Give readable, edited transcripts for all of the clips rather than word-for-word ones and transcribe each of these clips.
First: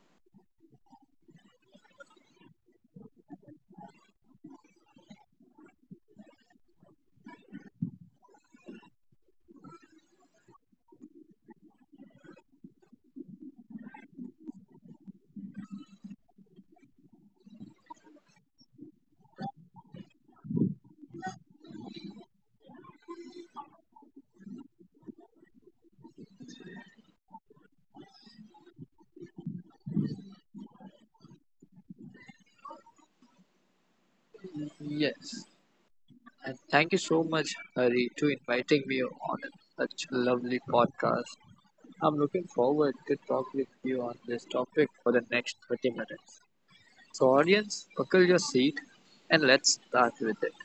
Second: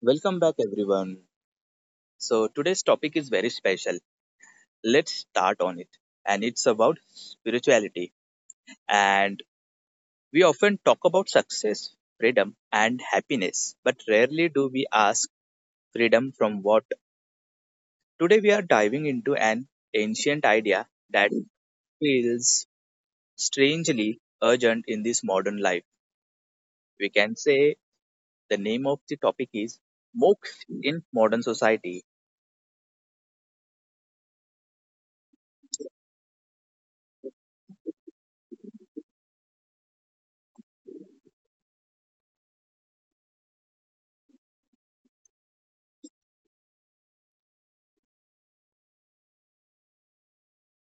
Welcome back, everyone. So, today's topic is very special. Let's start on it. And it's about spirituality. And we often talk about success, freedom, and happiness, but rarely do we ask freedom from what. Today, we are diving into an ancient idea that feels strangely urgent in this modern life. We can say the name of the topic is Moksha in Modern Society. Yes, and thank you so much, Hari, to inviting me on such a lovely podcast. I'm looking forward to talk with you on this topic for the next 30 minutes. So, audience, buckle your seat and let's start with it.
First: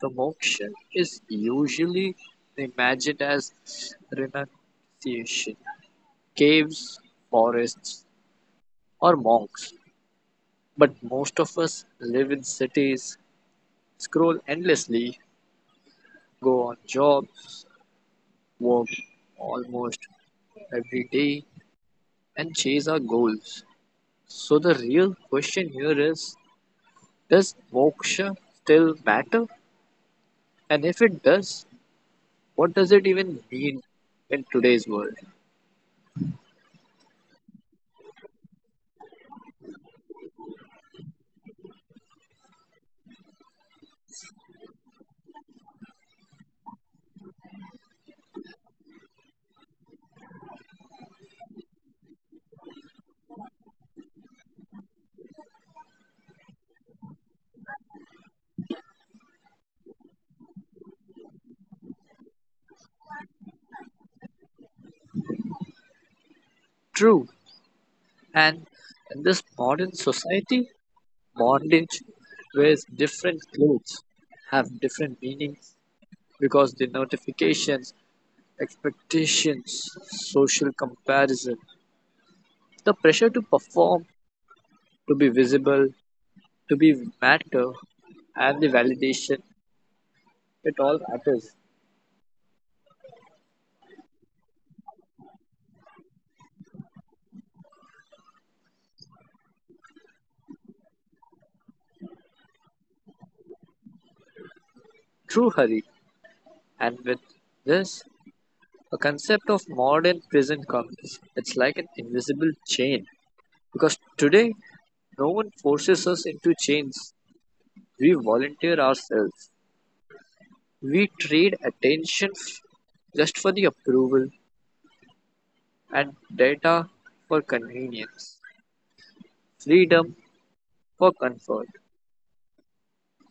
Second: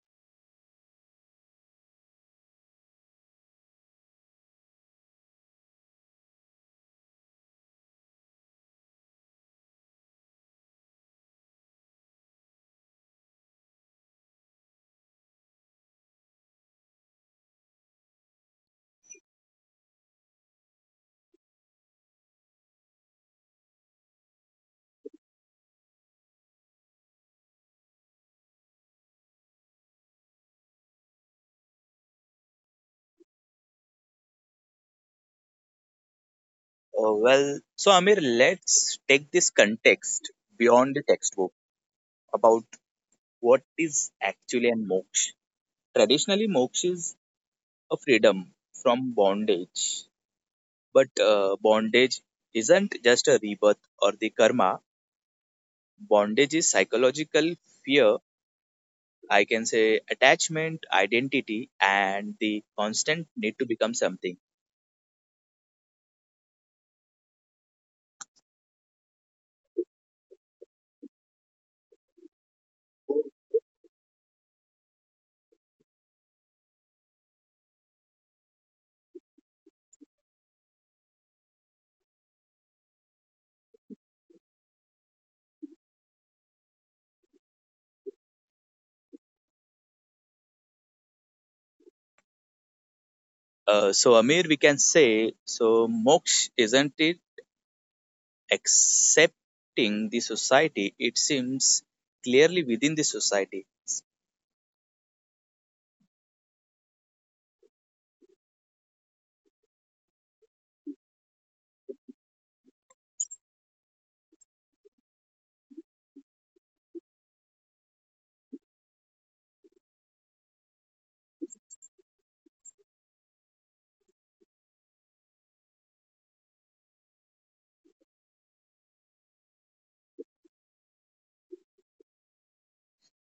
The moksha is usually imagined as renunciation, caves, forests, or monks. But most of us live in cities, scroll endlessly, go on jobs work almost every day and chase our goals. So, the real question here is, does moksha still matter? And if it does, what does it even mean in today's world? Well, so Amir, let's take this context beyond the textbook about what is actually a moksha. Traditionally, moksha is a freedom from bondage, but bondage isn't just a rebirth or the karma. Bondage is psychological fear, I can say attachment, identity, and the constant need to become something. True, and in this modern society, bondage wears different clothes, have different meanings because the notifications, expectations, social comparison, the pressure to perform, to be visible, to be matter and the validation, it all matters. So Amir, we can say so. Moksha isn't it accepting the society, it seems clearly within the society. True hurry. And with this, a concept of modern prison comes. It's like an invisible chain. Because today no one forces us into chains. We volunteer ourselves. We trade attention just for the approval and data for convenience. Freedom for comfort.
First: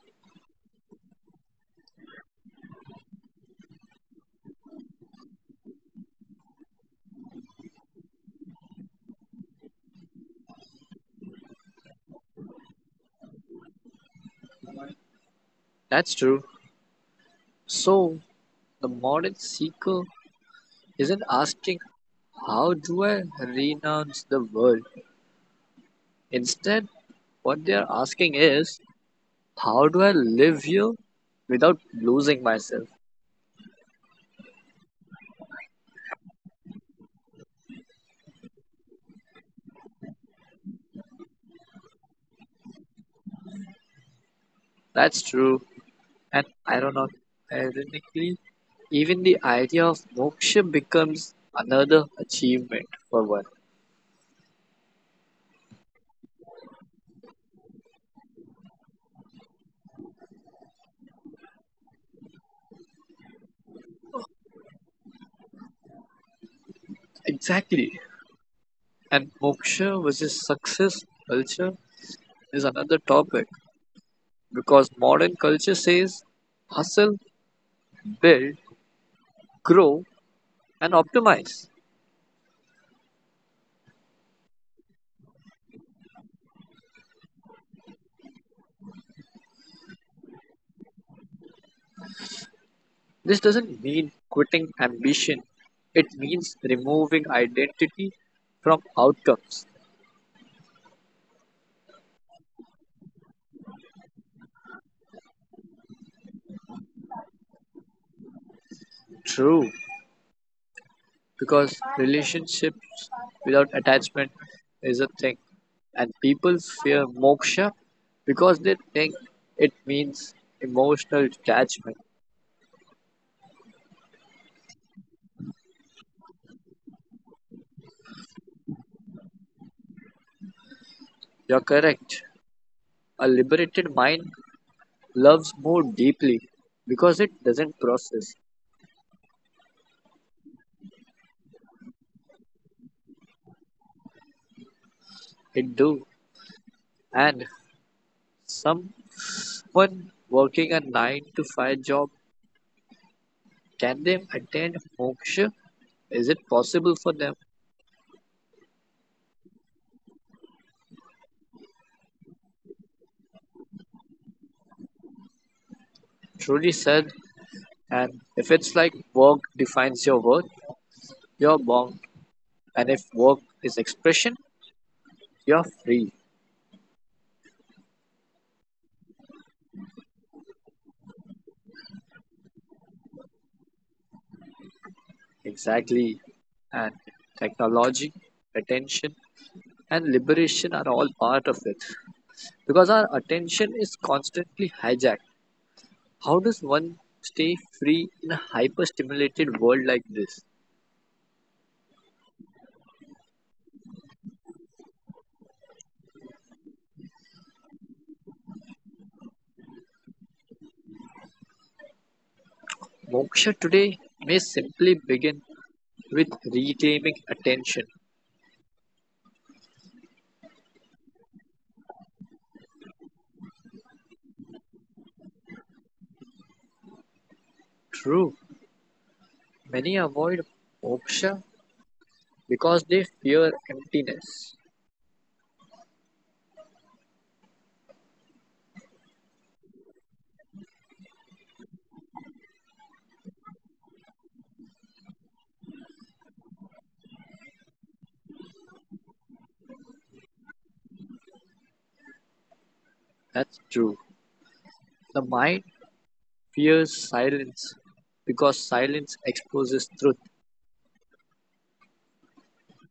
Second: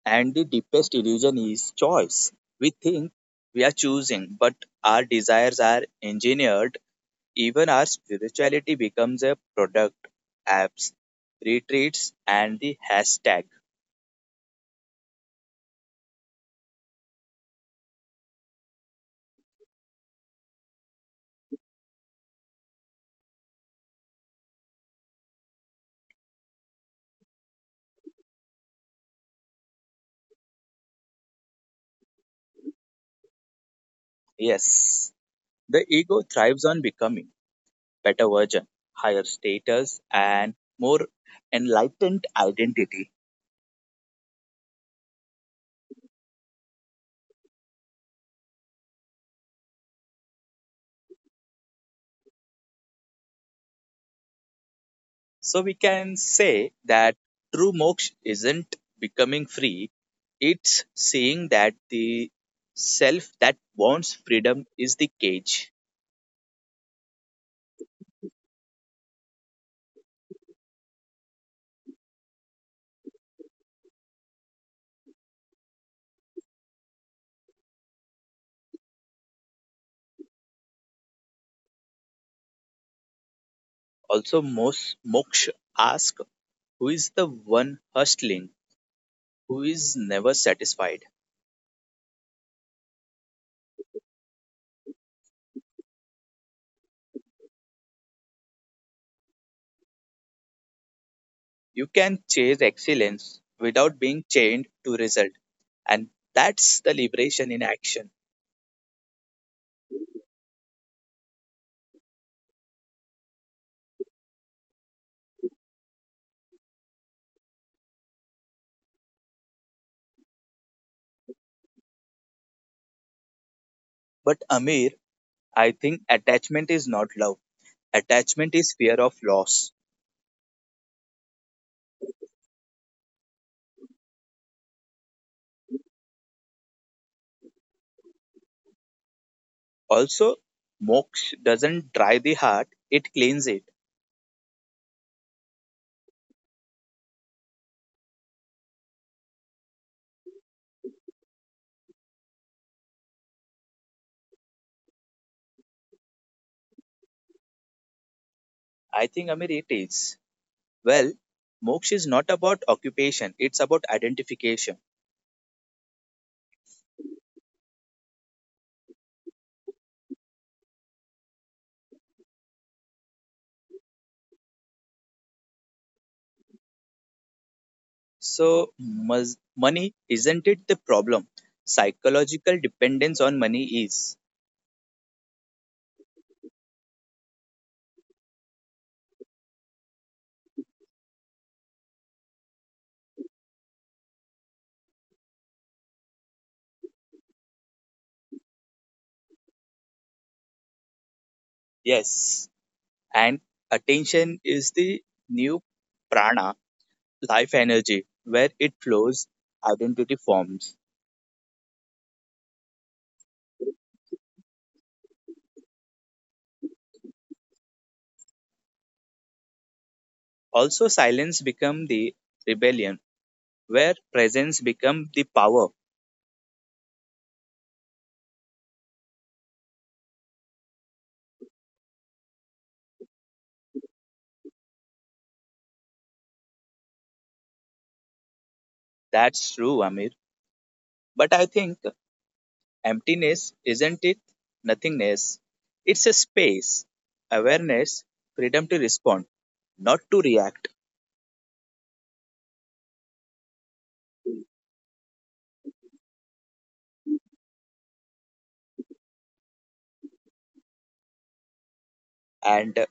And the deepest illusion is choice. We think we are choosing, but our desires are engineered. Even our spirituality becomes a product, apps, retreats, and the hashtag. That's true. So the modern seeker isn't asking, how do I renounce the world? Instead, what they are asking is, how do I live here without losing myself? Yes, the ego thrives on becoming better version, higher status, and more enlightened identity. That's true. And ironically, even the idea of moksha becomes another achievement for one. So we can say that true moksha isn't becoming free, it's seeing that the self that wants freedom is the cage. Exactly. And moksha versus success culture is another topic because modern culture says hustle, build, grow, and optimize. Also, most moksha ask who is the one hustling, who is never satisfied. This doesn't mean quitting ambition, it means removing identity from outcomes. You can chase excellence without being chained to result, and that's the liberation in action. True, because relationships without attachment is a thing, and people fear moksha because they think it means emotional detachment. But Amir, I think attachment is not love. Attachment is fear of loss. You're correct. A liberated mind loves more deeply because it doesn't process. Also, moksha doesn't dry the heart, it cleans it. It do. And someone working a nine to five job, can they attain moksha? Is it possible for them? I think, Amir, it is. Well, moksha is not about occupation, it's about identification. Truly said, and if it's like work defines your worth, you're bound. And if work is expression, you're free. So, money isn't it the problem? Psychological dependence on money is. Exactly. And technology, attention, and liberation are all part of it. Because our attention is constantly hijacked. How does one stay free in a hyper stimulated world like this? Yes. And attention is the new prana, life energy, where it flows, identity forms. Moksha today may simply begin with reclaiming attention. Also, silence become the rebellion, where presence become the power. True, many avoid moksha because they fear emptiness. That's true, Amir. But I think emptiness isn't it nothingness. It's a space, awareness, freedom to respond, not to react. That's true. The mind fears silence because silence exposes truth. And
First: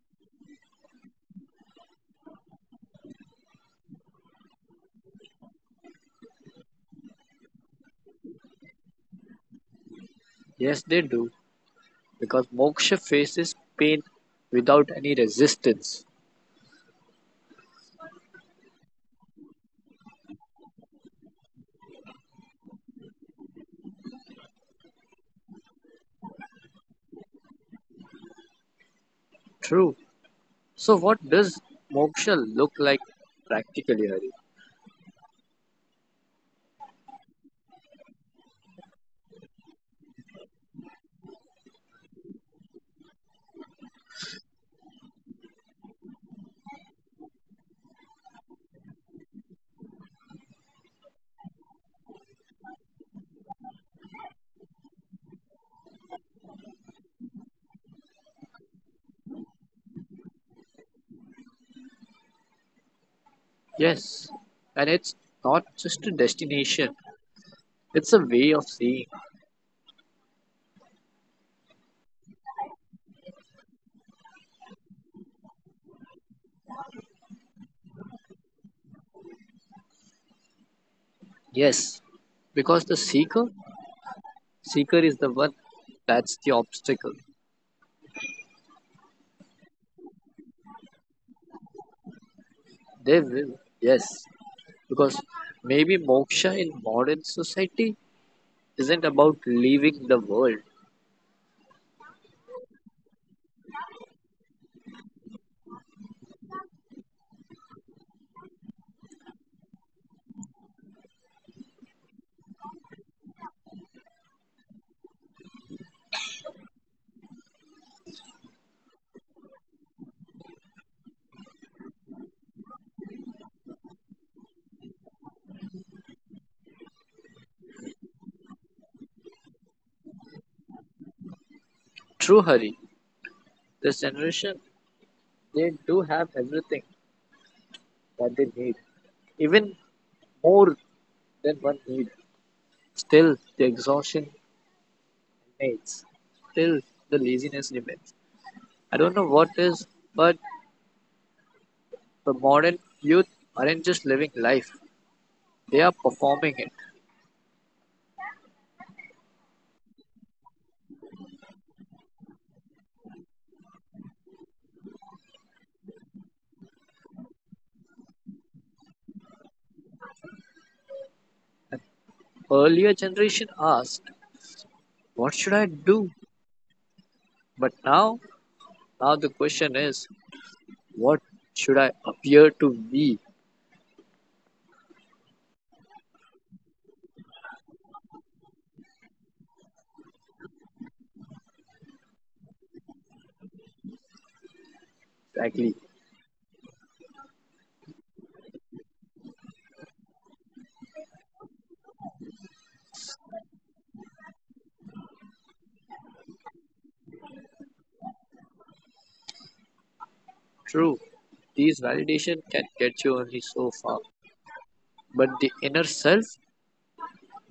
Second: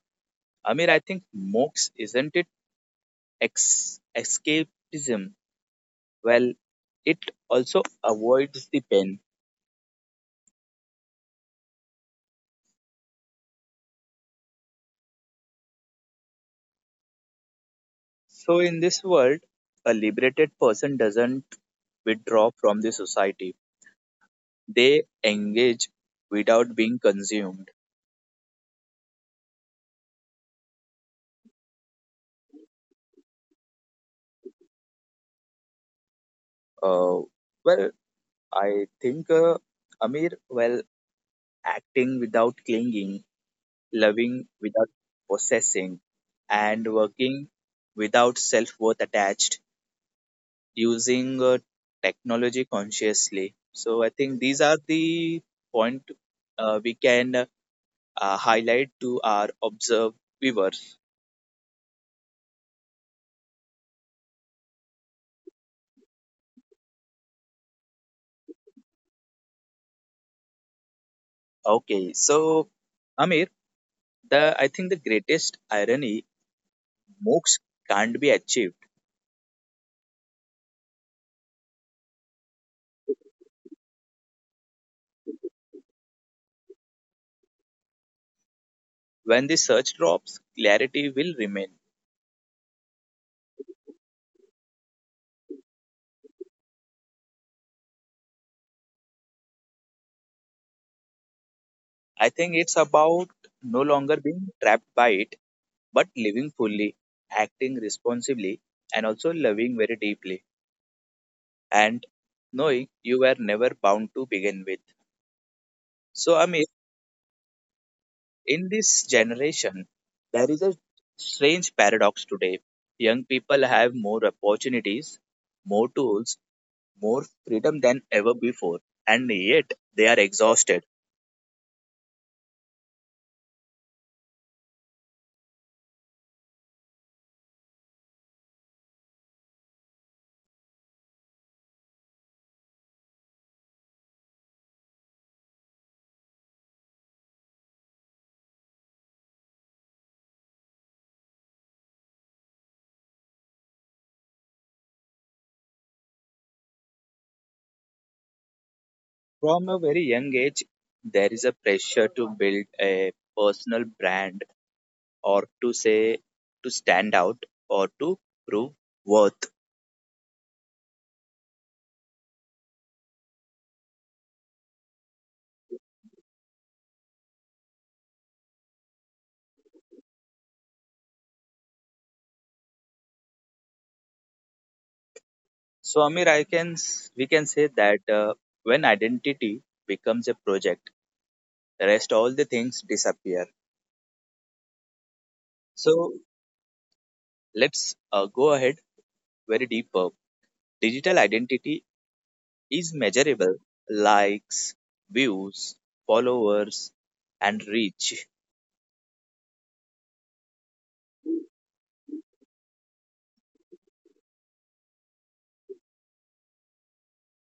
Amir, I think moksha isn't it escapism? Well, it also avoids the pain. Yes, they do, because moksha faces pain without any resistance. So in this world, a liberated person doesn't withdraw from the society. They engage without being consumed. True. So, what does moksha look like practically, Hari? Uh, well, I think, Amir, well, acting without clinging, loving without possessing, and working without self worth attached, using technology consciously. So I think these are the point we can highlight to our observed viewers. Yes, and it's not just a destination, it's a way of seeing. Okay, so Amir, the I think the greatest irony, moksha can't be achieved. Yes, because the seeker, seeker is the one, that's the obstacle. When the search drops, clarity will remain. They will, yes, because maybe moksha in modern society isn't about leaving the world. I think it's about no longer being trapped by it, but living fully, acting responsibly, and also loving very deeply, and knowing you were never bound to begin with. So, Amit, in this generation, there is a strange paradox today. Young people have more opportunities, more tools, more freedom than ever before, and yet they are exhausted. True, Hari, this generation, they do have everything that they need, even more than one need. Still, the exhaustion remains. Still, the laziness remains. I don't know what is, but the modern youth aren't just living life, they are performing it. From a very young age, there is a pressure to build a personal brand or to say to stand out or to prove worth. Earlier generation asked, what should I do? But now, now the question is, what should I appear to be? So Amir, I can we can say that when identity becomes a project, the rest all the things disappear. Exactly. So let's go ahead very deeper. Digital identity is measurable, likes, views, followers, and reach. True. These validation can get you only so far. But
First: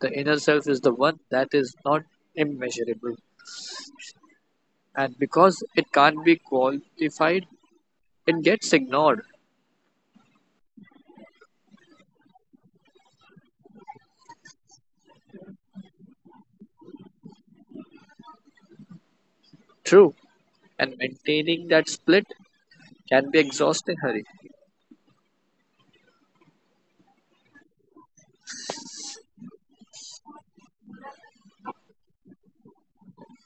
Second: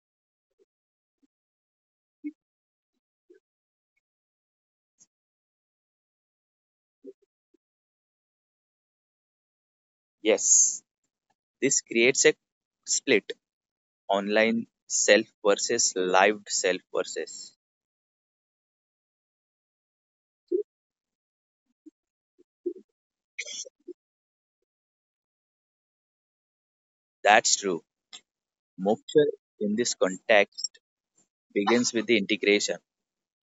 the inner self is the one that is not immeasurable. And because it can't be qualified, it gets ignored. Yes, this creates a split online self versus lived self versus. True. And maintaining that split can be exhausting, Hari. That's true. Moksha in this context begins with the integration,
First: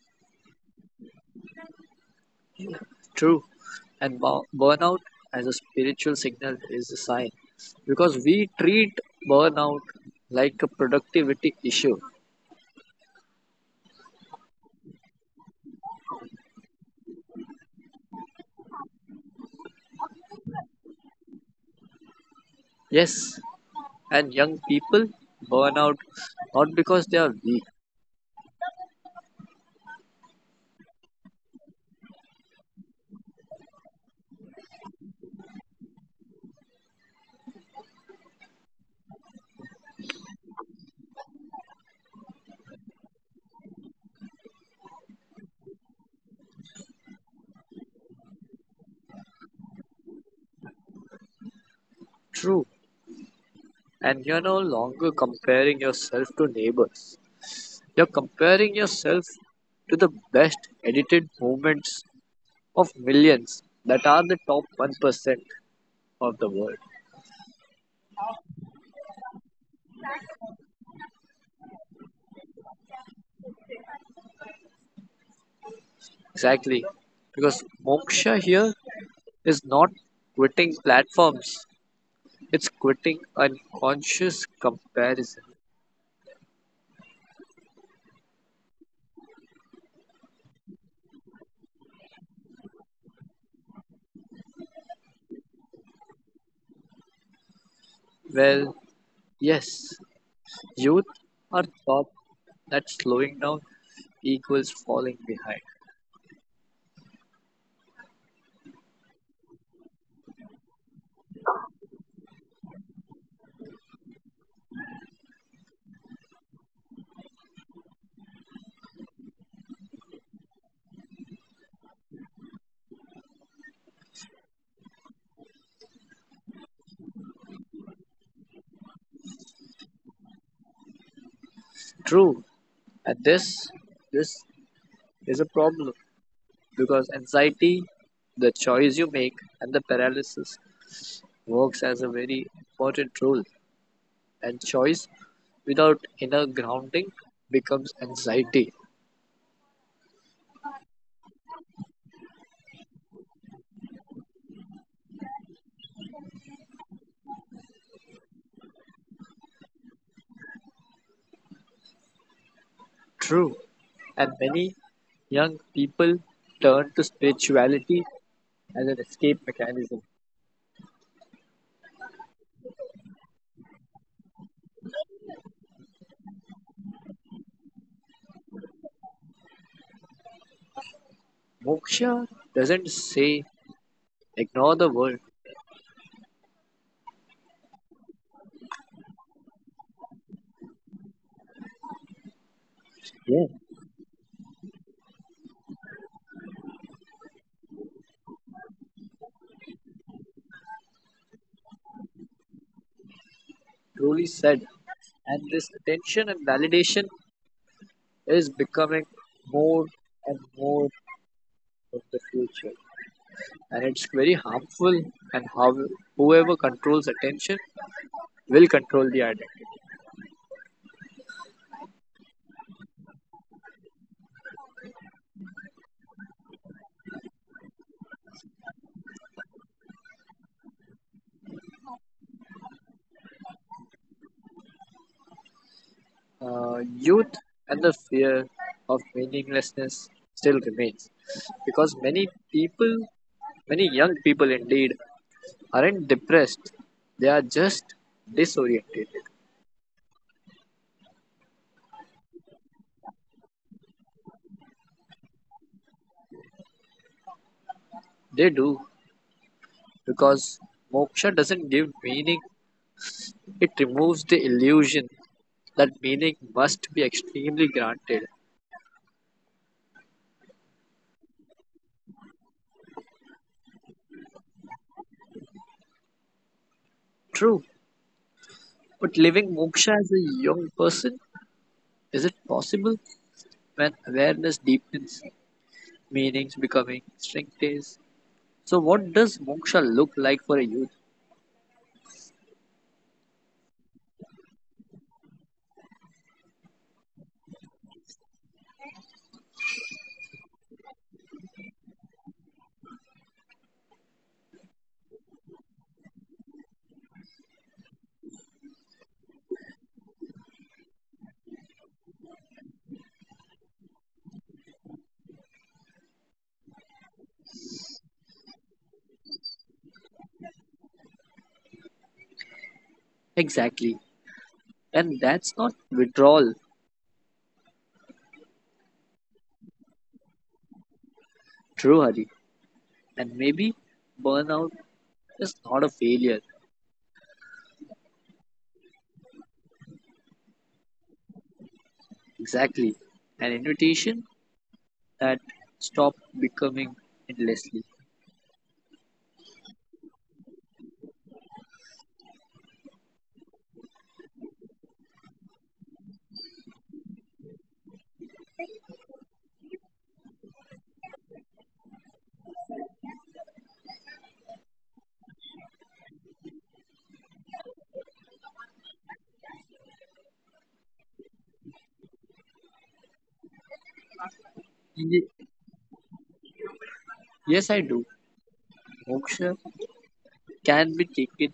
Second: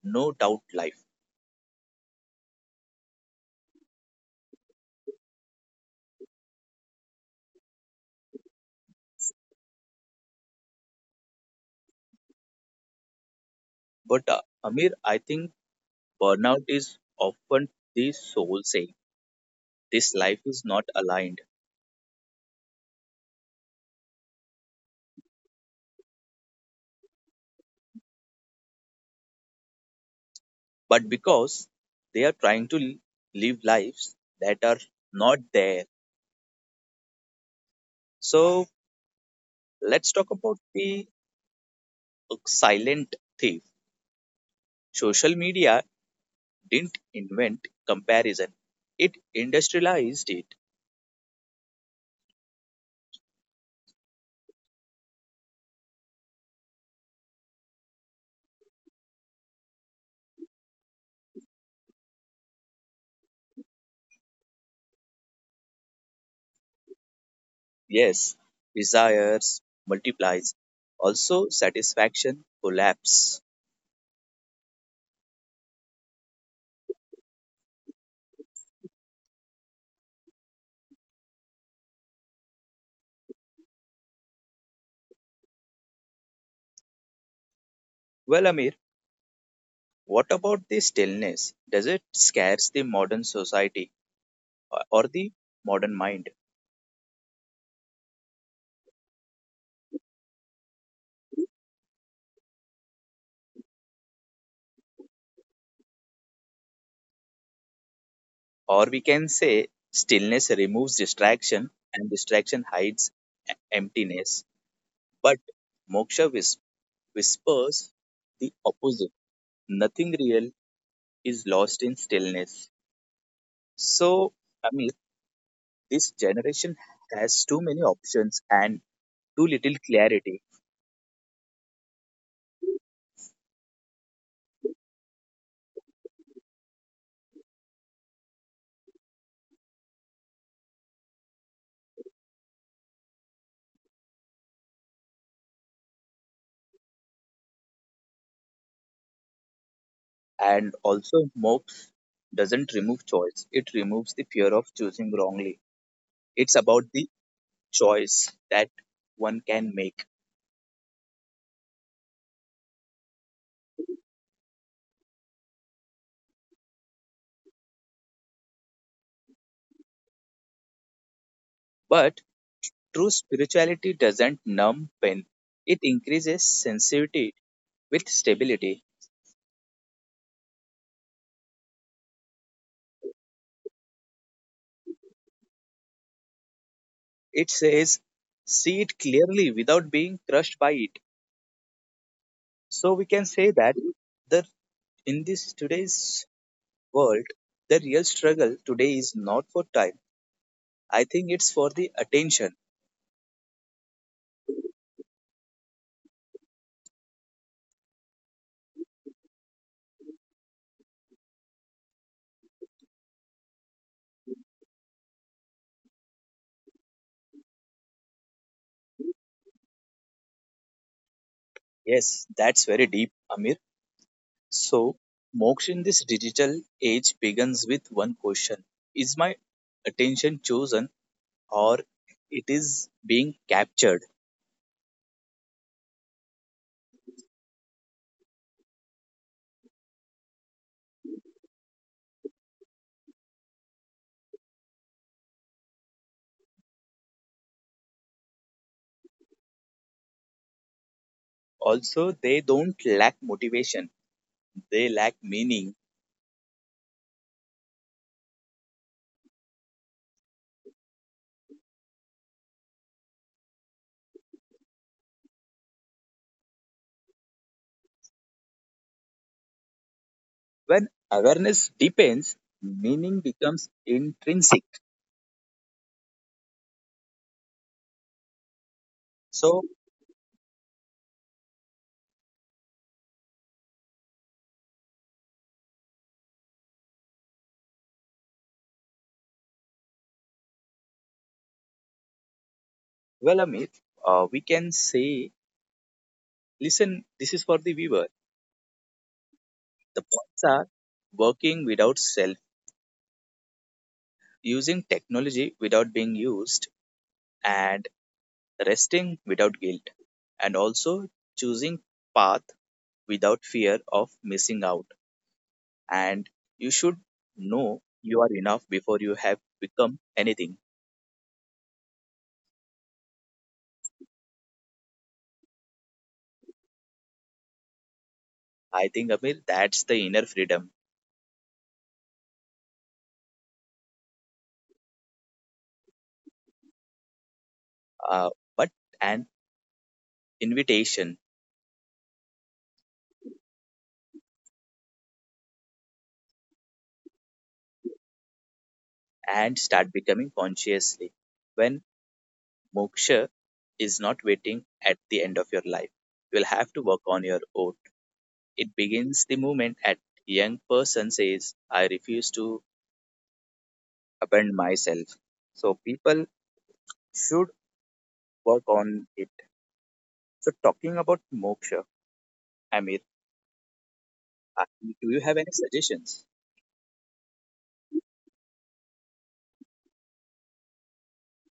no doubt life. True. And burnout as a spiritual signal is a sign because we treat burnout like a productivity issue. But Amir, I think burnout is often the soul saying this life is not aligned. Yes, and young people burn out not because they are weak. But because they are trying to live lives that are not there. So let's talk about the silent thief. Social media didn't invent comparison, it industrialized it. True. And you're no longer comparing yourself to neighbors. You're comparing yourself to the best edited movements of millions that are the top 1% of the world. Yes, desires multiplies. Also, satisfaction collapse. Exactly. Because moksha here is not quitting platforms, it's quitting unconscious comparison. Well, Amir, what about the stillness? Does it scares the modern society or the modern mind? Well, yes, youth are taught that slowing down equals falling behind. Or we can say stillness removes distraction and distraction hides e- emptiness. But moksha whispers the opposite. Nothing real is lost in stillness. So, Amir, this generation has too many options and too little clarity, True, and this is a problem because anxiety, the choice you make, and the paralysis works as a very important role. And choice without inner grounding becomes anxiety. and also mobs doesn't remove choice. It removes the fear of choosing wrongly. It's about the choice that one can make. True, and many young people turn to spirituality as an escape mechanism. But true spirituality doesn't numb pain. It increases sensitivity with stability. Moksha doesn't say ignore the world. It says, see it clearly without being crushed by it. So we can Yeah. say that the in this today's world, the real struggle today is not for time. I think it's for the attention. Truly said, and this attention and validation is becoming more and more of the future. And it's very harmful, and how whoever controls attention will control the identity. Yes, that's very deep, Amir. So, Moksh in this digital age begins with one question. Is my attention chosen or it is being captured? Youth and the fear of meaninglessness still remains because many people, many young people indeed, aren't depressed. They are just disoriented. Also, they don't lack motivation, they lack meaning. They do because moksha doesn't give meaning, it removes the illusion that meaning must be extremely granted. When awareness deepens, meaning becomes intrinsic. True, but living So, moksha as a young person, is it possible when awareness deepens, meanings becoming strengthens? So, what does moksha look like for a youth? well, Amir, we can say, listen, this is for the viewer. The points are working without self, using technology without being used and resting without guilt, and also choosing path without fear of missing out. And you should know you are enough before you have become anything. Exactly. And that's not withdrawal, I think, Amir, that's the inner freedom, true Hari. And maybe burnout is not a failure. uh, but an invitation Exactly. An invitation that stop becoming endlessly. and start becoming consciously. When moksha is not waiting at the end of your life, you'll have to work on your own. It begins the moment at young person says, I refuse to abandon myself. So people should work on it. So talking about moksha, Amir, do you Ye- have any suggestions? Yes, I do. Moksha can be taken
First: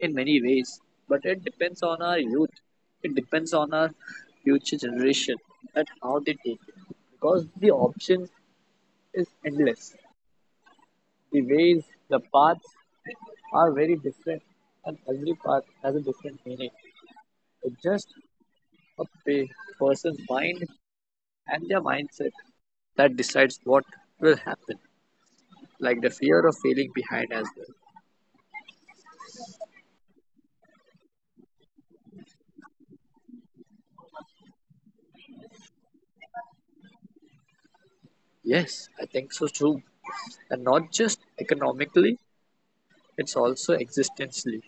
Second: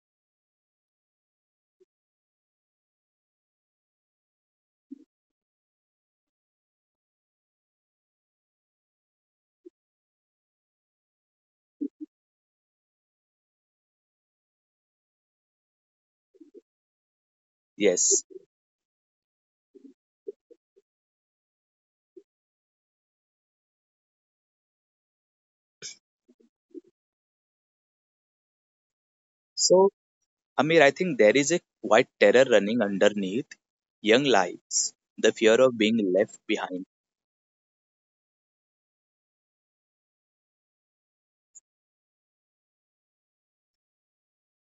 in many ways, but it depends on our youth. It depends on our future generation, that how they take it. Because the option is endless. The ways, the paths are very different, and every path has a different meaning. It's just Yes. a person's mind and their mindset that decides what will happen, like the fear of failing behind as well. So Amir, I think there is a quite terror running underneath young lives, the fear of being left behind. Yes, I think so too. And not just economically, it's also existentially.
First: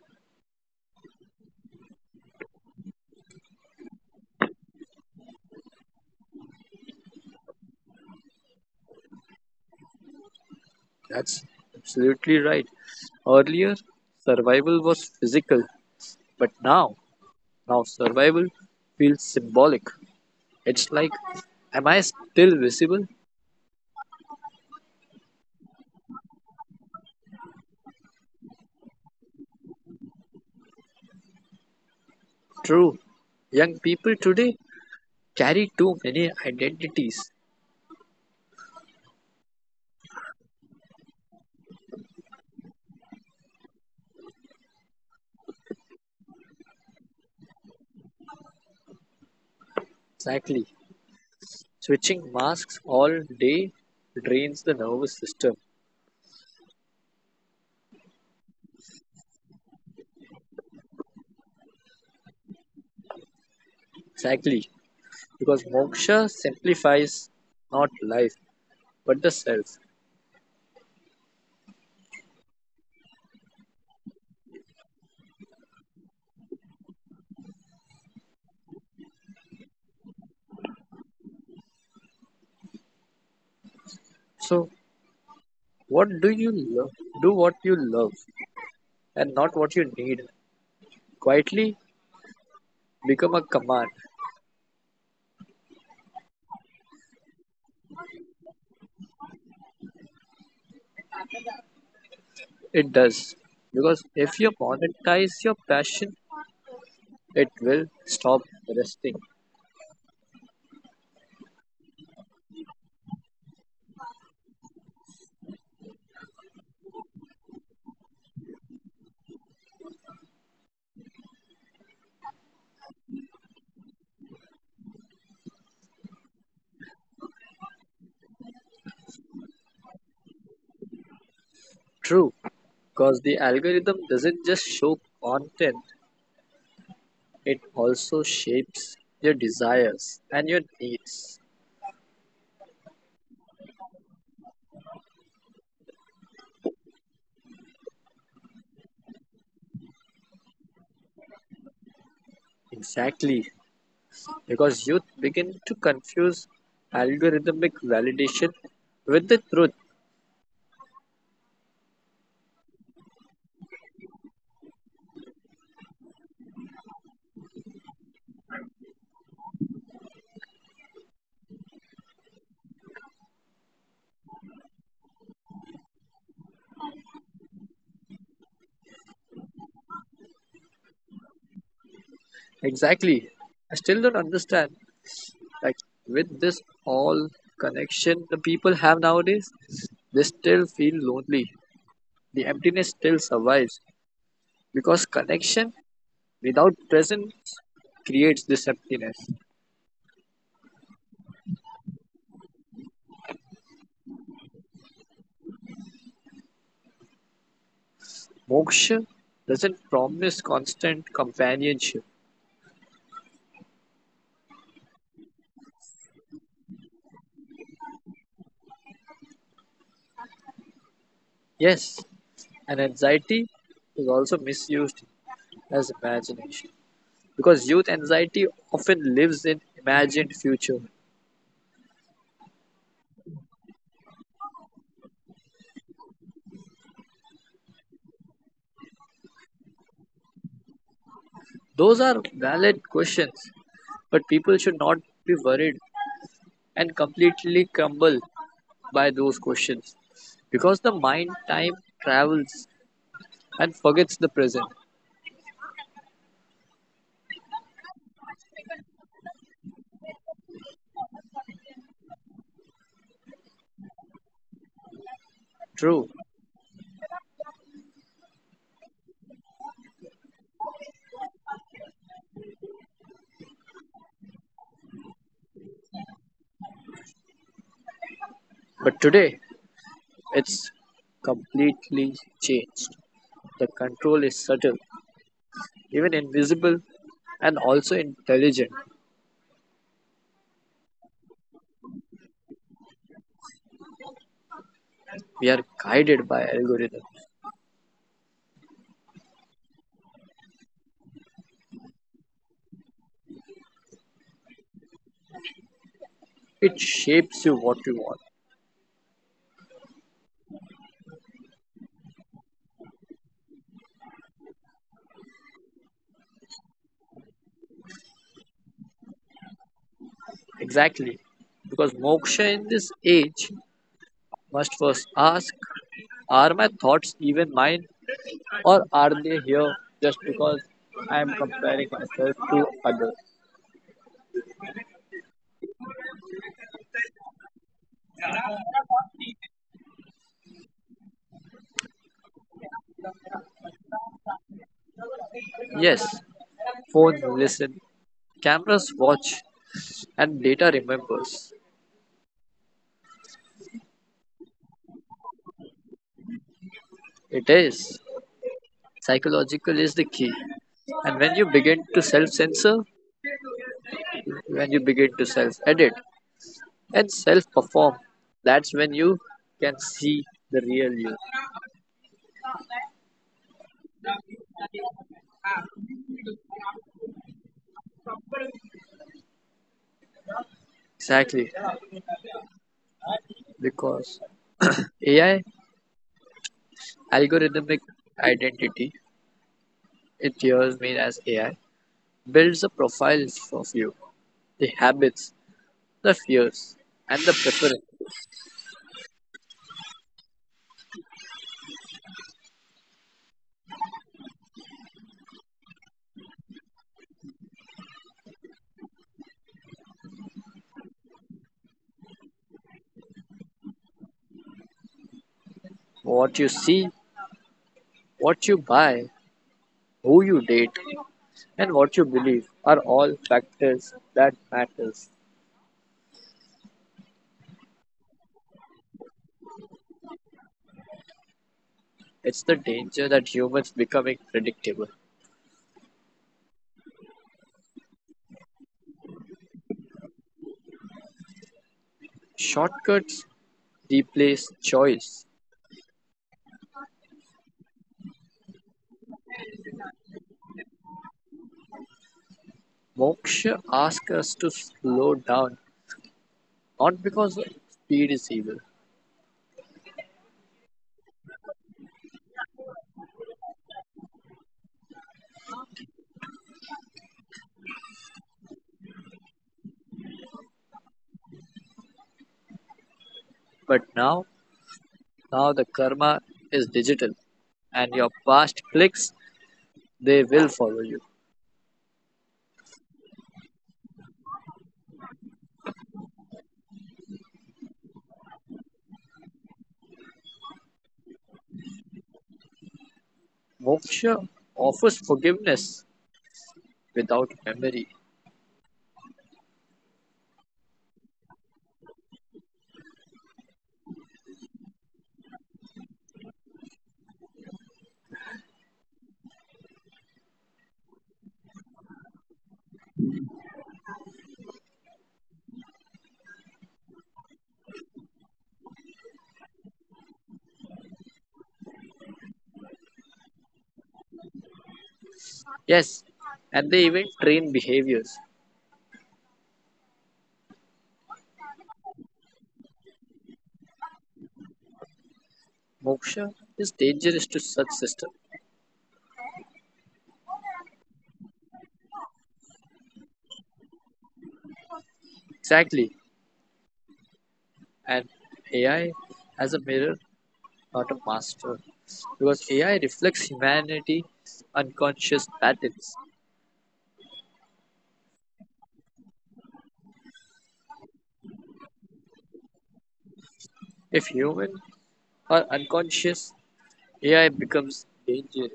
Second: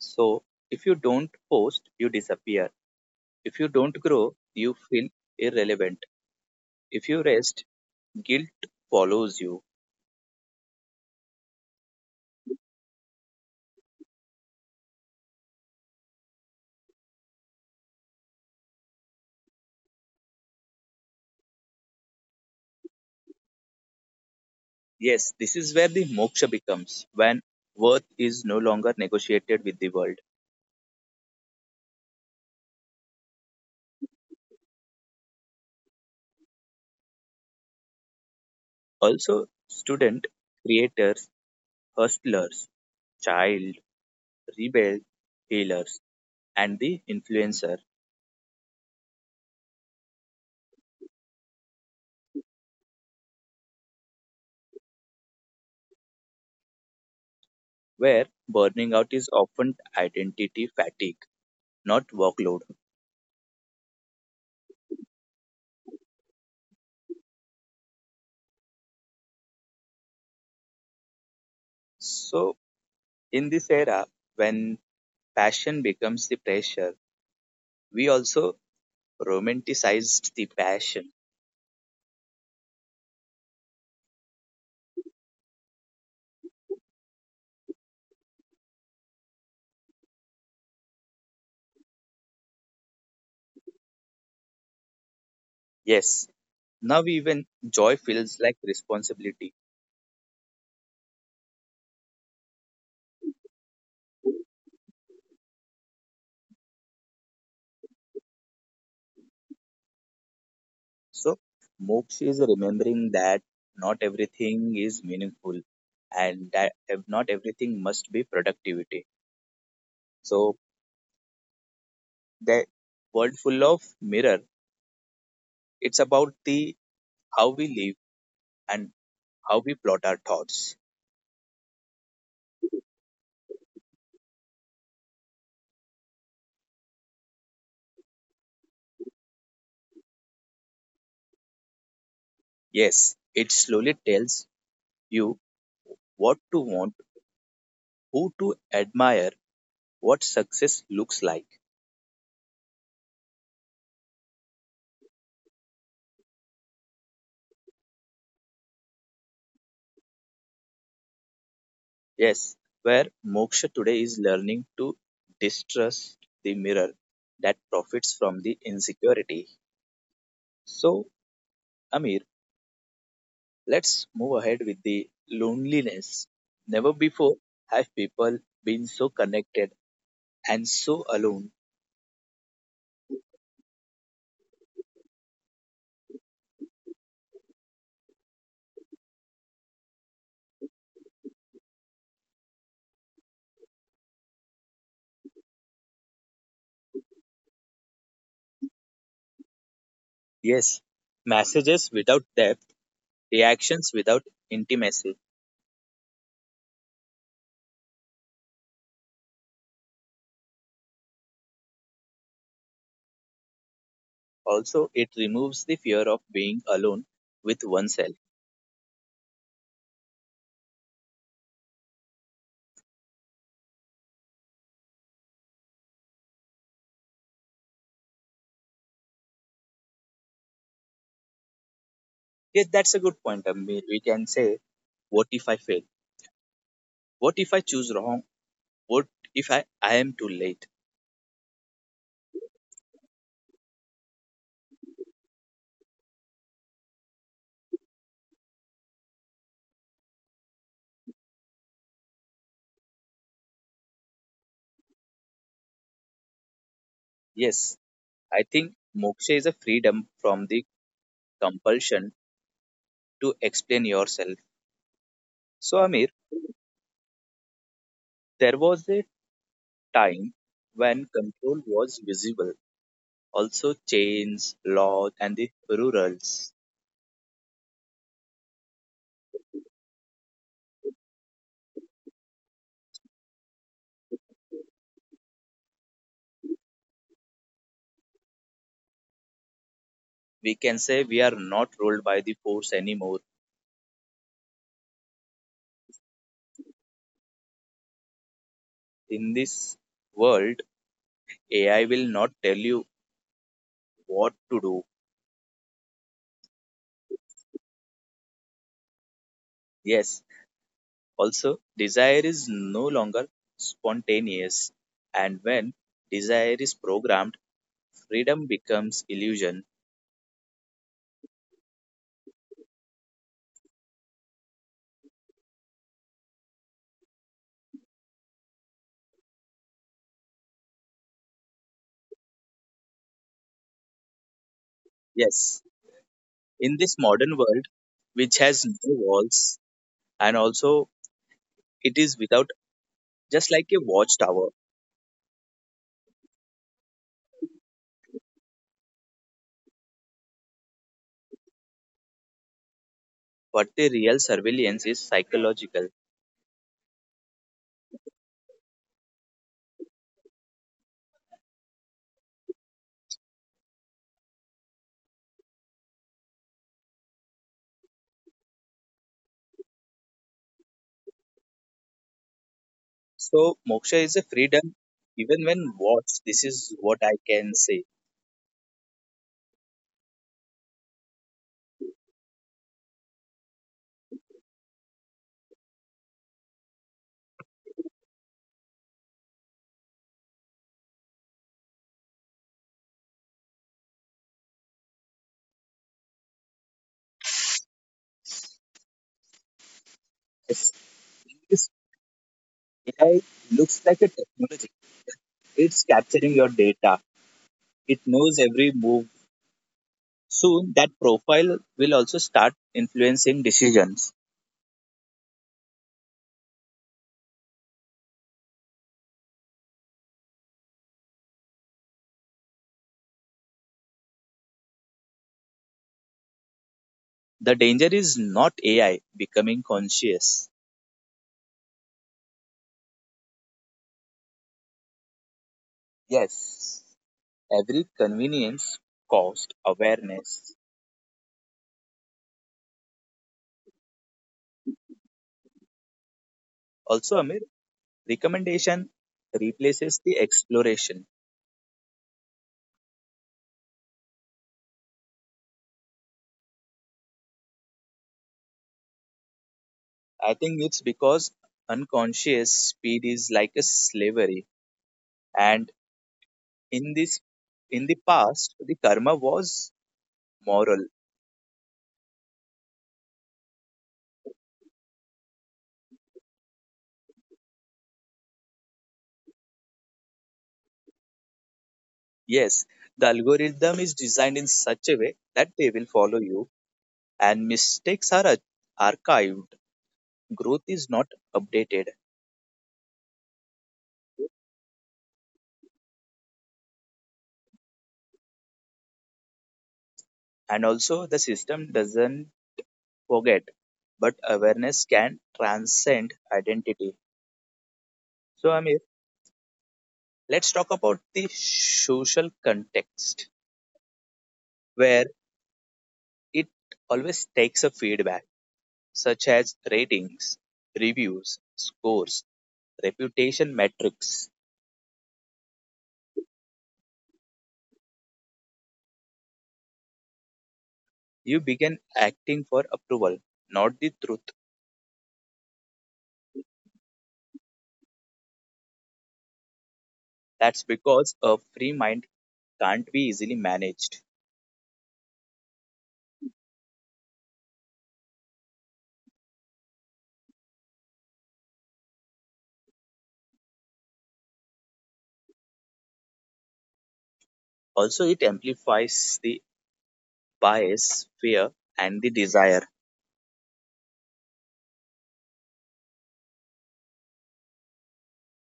So if you don't post, you disappear. If you don't grow, you feel irrelevant. If you rest, guilt follows you. That's absolutely right. Earlier, survival was physical, but now, now survival feels symbolic. It's like, am I still visible? Yes, this is where the moksha becomes when worth is no longer negotiated with the world. True. Young people today carry too many identities. Also, student, creators, hustlers, child, rebel, healers, and the influencer, Exactly. Switching masks all day drains the nervous system. where burning out is often identity fatigue, not workload. Exactly. Because moksha simplifies not life but the self. So, in this era, when passion becomes the pressure, we also romanticized the passion. So, what do you love? Do what you love and not what you need. Quietly become a command. Yes, now even joy feels like responsibility. It does. Because if you monetize your passion, it will stop resting. So, moksha is remembering that not everything is meaningful and that not everything must be productivity. So, the world full of mirror, it's about the how we live and how we plot our thoughts. True, because the algorithm doesn't just show content, it also shapes your desires and your needs. Yes, it slowly tells you what to want, who to admire, what success looks like. Exactly, because youth begin to confuse algorithmic validation with the truth. Yes, where moksha today is learning to distrust the mirror that profits from the insecurity. So, Amir, let's move ahead with the loneliness. Never before have people been so connected and so alone. Exactly. I still don't understand. Like, with this all connection the people have nowadays, they still feel lonely. The emptiness still survives because connection without presence creates this emptiness. Yes, messages without depth, reactions without intimacy. Moksha doesn't promise constant companionship. Also, it removes the fear of being alone with oneself. Yes, and anxiety is also misused as imagination because youth anxiety often lives in imagined future. Yes, that's a good point, Amir. We can say, what if I fail? What if I choose wrong? What if I am too late? Those are valid questions, but people should not be worried and completely crumble by those questions because the mind time travels and forgets the present. Yes, I think moksha is a freedom from the compulsion to explain yourself. So, True, Amir, there was a time when control was visible. Also, chains, laws, and the rurals. but today it's completely changed. The control is subtle, even invisible, and also intelligent. We can say we are not ruled by the force anymore. We are guided by algorithm. In this world, AI will not tell you what to do. It shapes you what you want. Yes. Also, desire is no longer spontaneous. And when desire is programmed, freedom becomes illusion. Exactly. Because moksha in this age must first ask, are my thoughts even mine or are they here just because I am comparing myself to others? Yes. In this modern world, which has no walls and also it is without just like a watchtower. Yes, phones listen, cameras watch, and data remembers. But the real surveillance is psychological. It is. Psychological is the key. And when you begin to self censor, when you begin to self edit and self perform, that's when you can see the real you. So moksha is a freedom, even when watched. This is what I can say. Exactly, because AI, algorithmic identity, it here mean as AI builds a profile of you, the habits, the fears, and the preference. It's, it's- AI looks like a technology. It's capturing your data. It knows every move. Soon, that profile will also start influencing decisions. What you see, what you buy, who you date, and what you believe are all factors that matters. The danger is not AI becoming conscious. It's the danger that humans becoming predictable. Yes, every convenience cost awareness. Shortcuts replace choice. Also, Amir. Recommendation replaces the exploration. Moksha asks us to slow down, not because speed is evil, I think it's because unconscious speed is like a slavery. And in this in the past, the karma was moral. but now, now the karma is digital, and your past clicks they will follow you. Yes, the algorithm is designed in such a way that they will follow you and mistakes are archived. Growth is not updated. Moksha offers forgiveness without memory. And also the system doesn't forget, but awareness can transcend identity. So I'm let's talk about the social context where it always takes a feedback such as ratings, reviews, scores, reputation metrics. Yes, and they even train behaviors. You begin acting for approval, not the truth. Moksha is dangerous to such system. That's because a free mind can't be easily managed. Exactly, and AI as a mirror, not a master. Because AI reflects humanity unconscious patterns. Also it amplifies the bias, fear, and the desire. If human are unconscious, AI becomes dangerous.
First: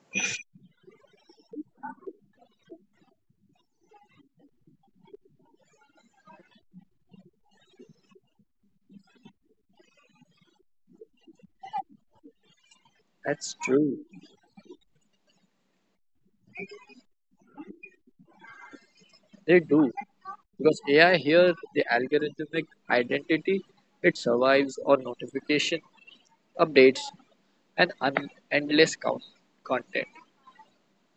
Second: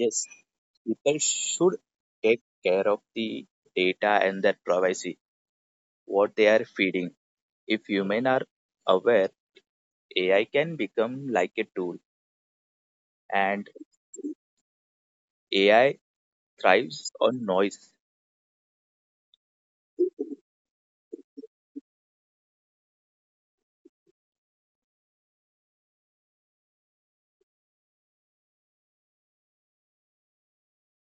Yes, people should take care of the data and their privacy, what they are feeding. If humans are aware, AI can become like a tool, That's and true. AI thrives on noise. They do. Because AI here the algorithmic identity, it survives on notification, updates, and endless count content.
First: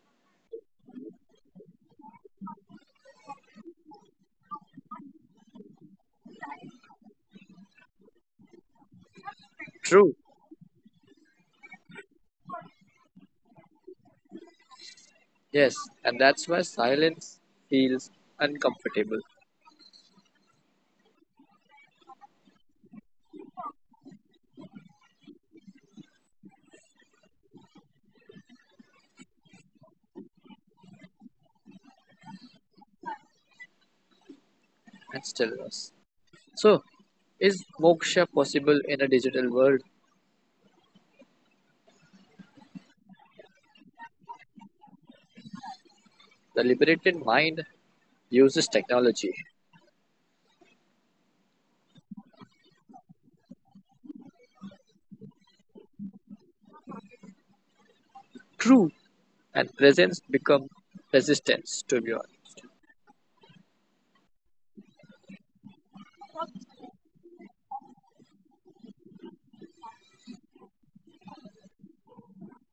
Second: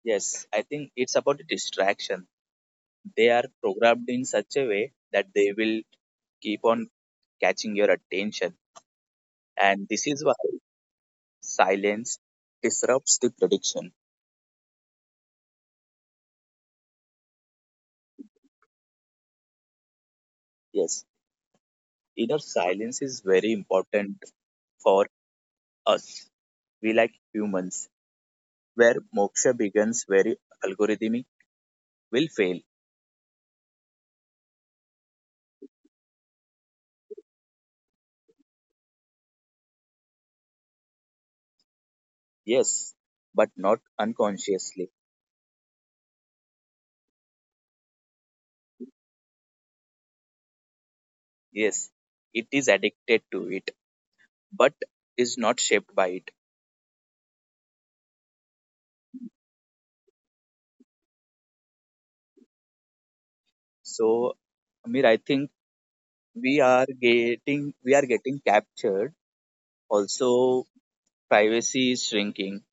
Yes, I think it's about distraction. They are programmed in such a way that they will keep on catching your attention, and this True. is why silence disrupts the prediction. Yes, and that's why silence feels uncomfortable Yes, inner silence is very important for us. We like humans, where moksha begins very algorithmic will fail. and stillness. So, is moksha possible in a digital world? Yes, but not unconsciously. The liberated mind uses technology. Yes, it is addicted to it, but is not shaped by it. True. And presence become resistance to beyond. So, Amir, I think we are getting captured. Also, privacy is shrinking,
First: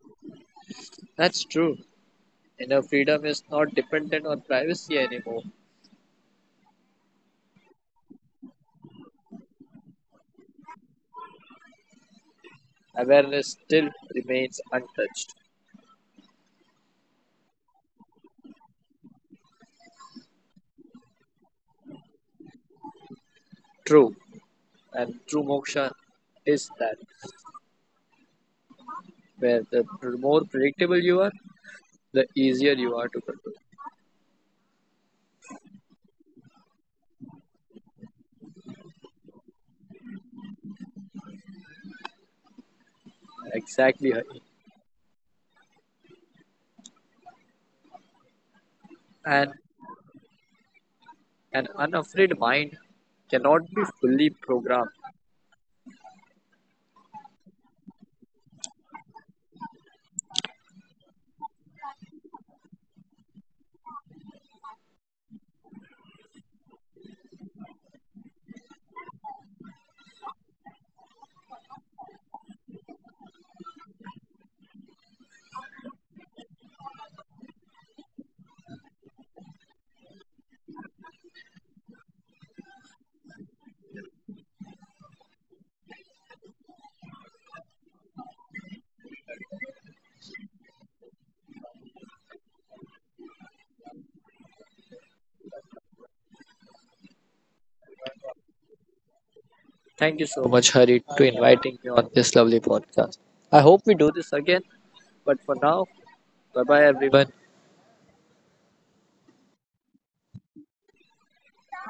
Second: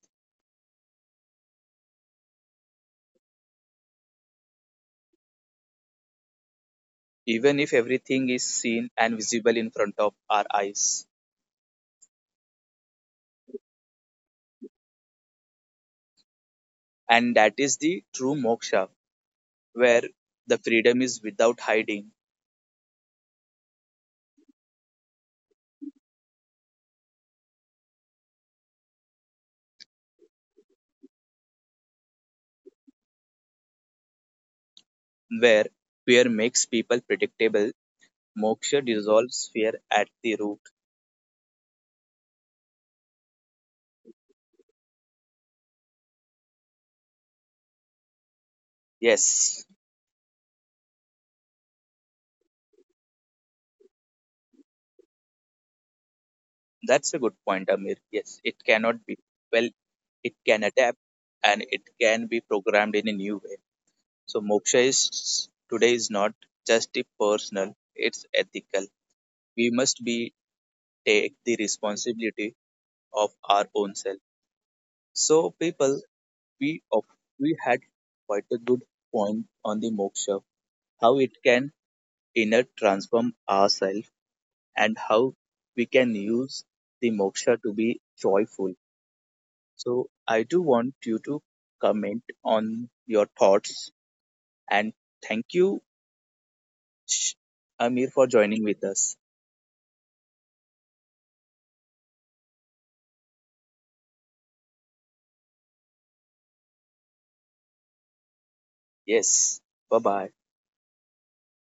That's true. Inner freedom is not dependent on privacy anymore. even if everything is seen and visible in front of our eyes. Awareness still remains untouched. And that is the true moksha, where the freedom is without hiding, True. And true moksha is that where the more predictable you are, the easier you are to control. where fear makes people predictable. Moksha dissolves fear at the root. Exactly. And Yes. an unafraid mind cannot be fully programmed. That's a good point, Amir. Yes, it cannot be. Well, it can adapt and it can be programmed in a new way. So, moksha is today is not just a personal, it's ethical. We must be take the responsibility of our own self. So, people, we of we had quite a good point on the moksha, how it can inner transform ourselves and how we can use the moksha to be joyful. So I do want you to comment on your thoughts and thank you, Sh- Amir, for joining with us. Thank you so much, Hari, to inviting me on this lovely podcast. I hope we do this again. But for now, bye bye, everyone. Yes, bye bye.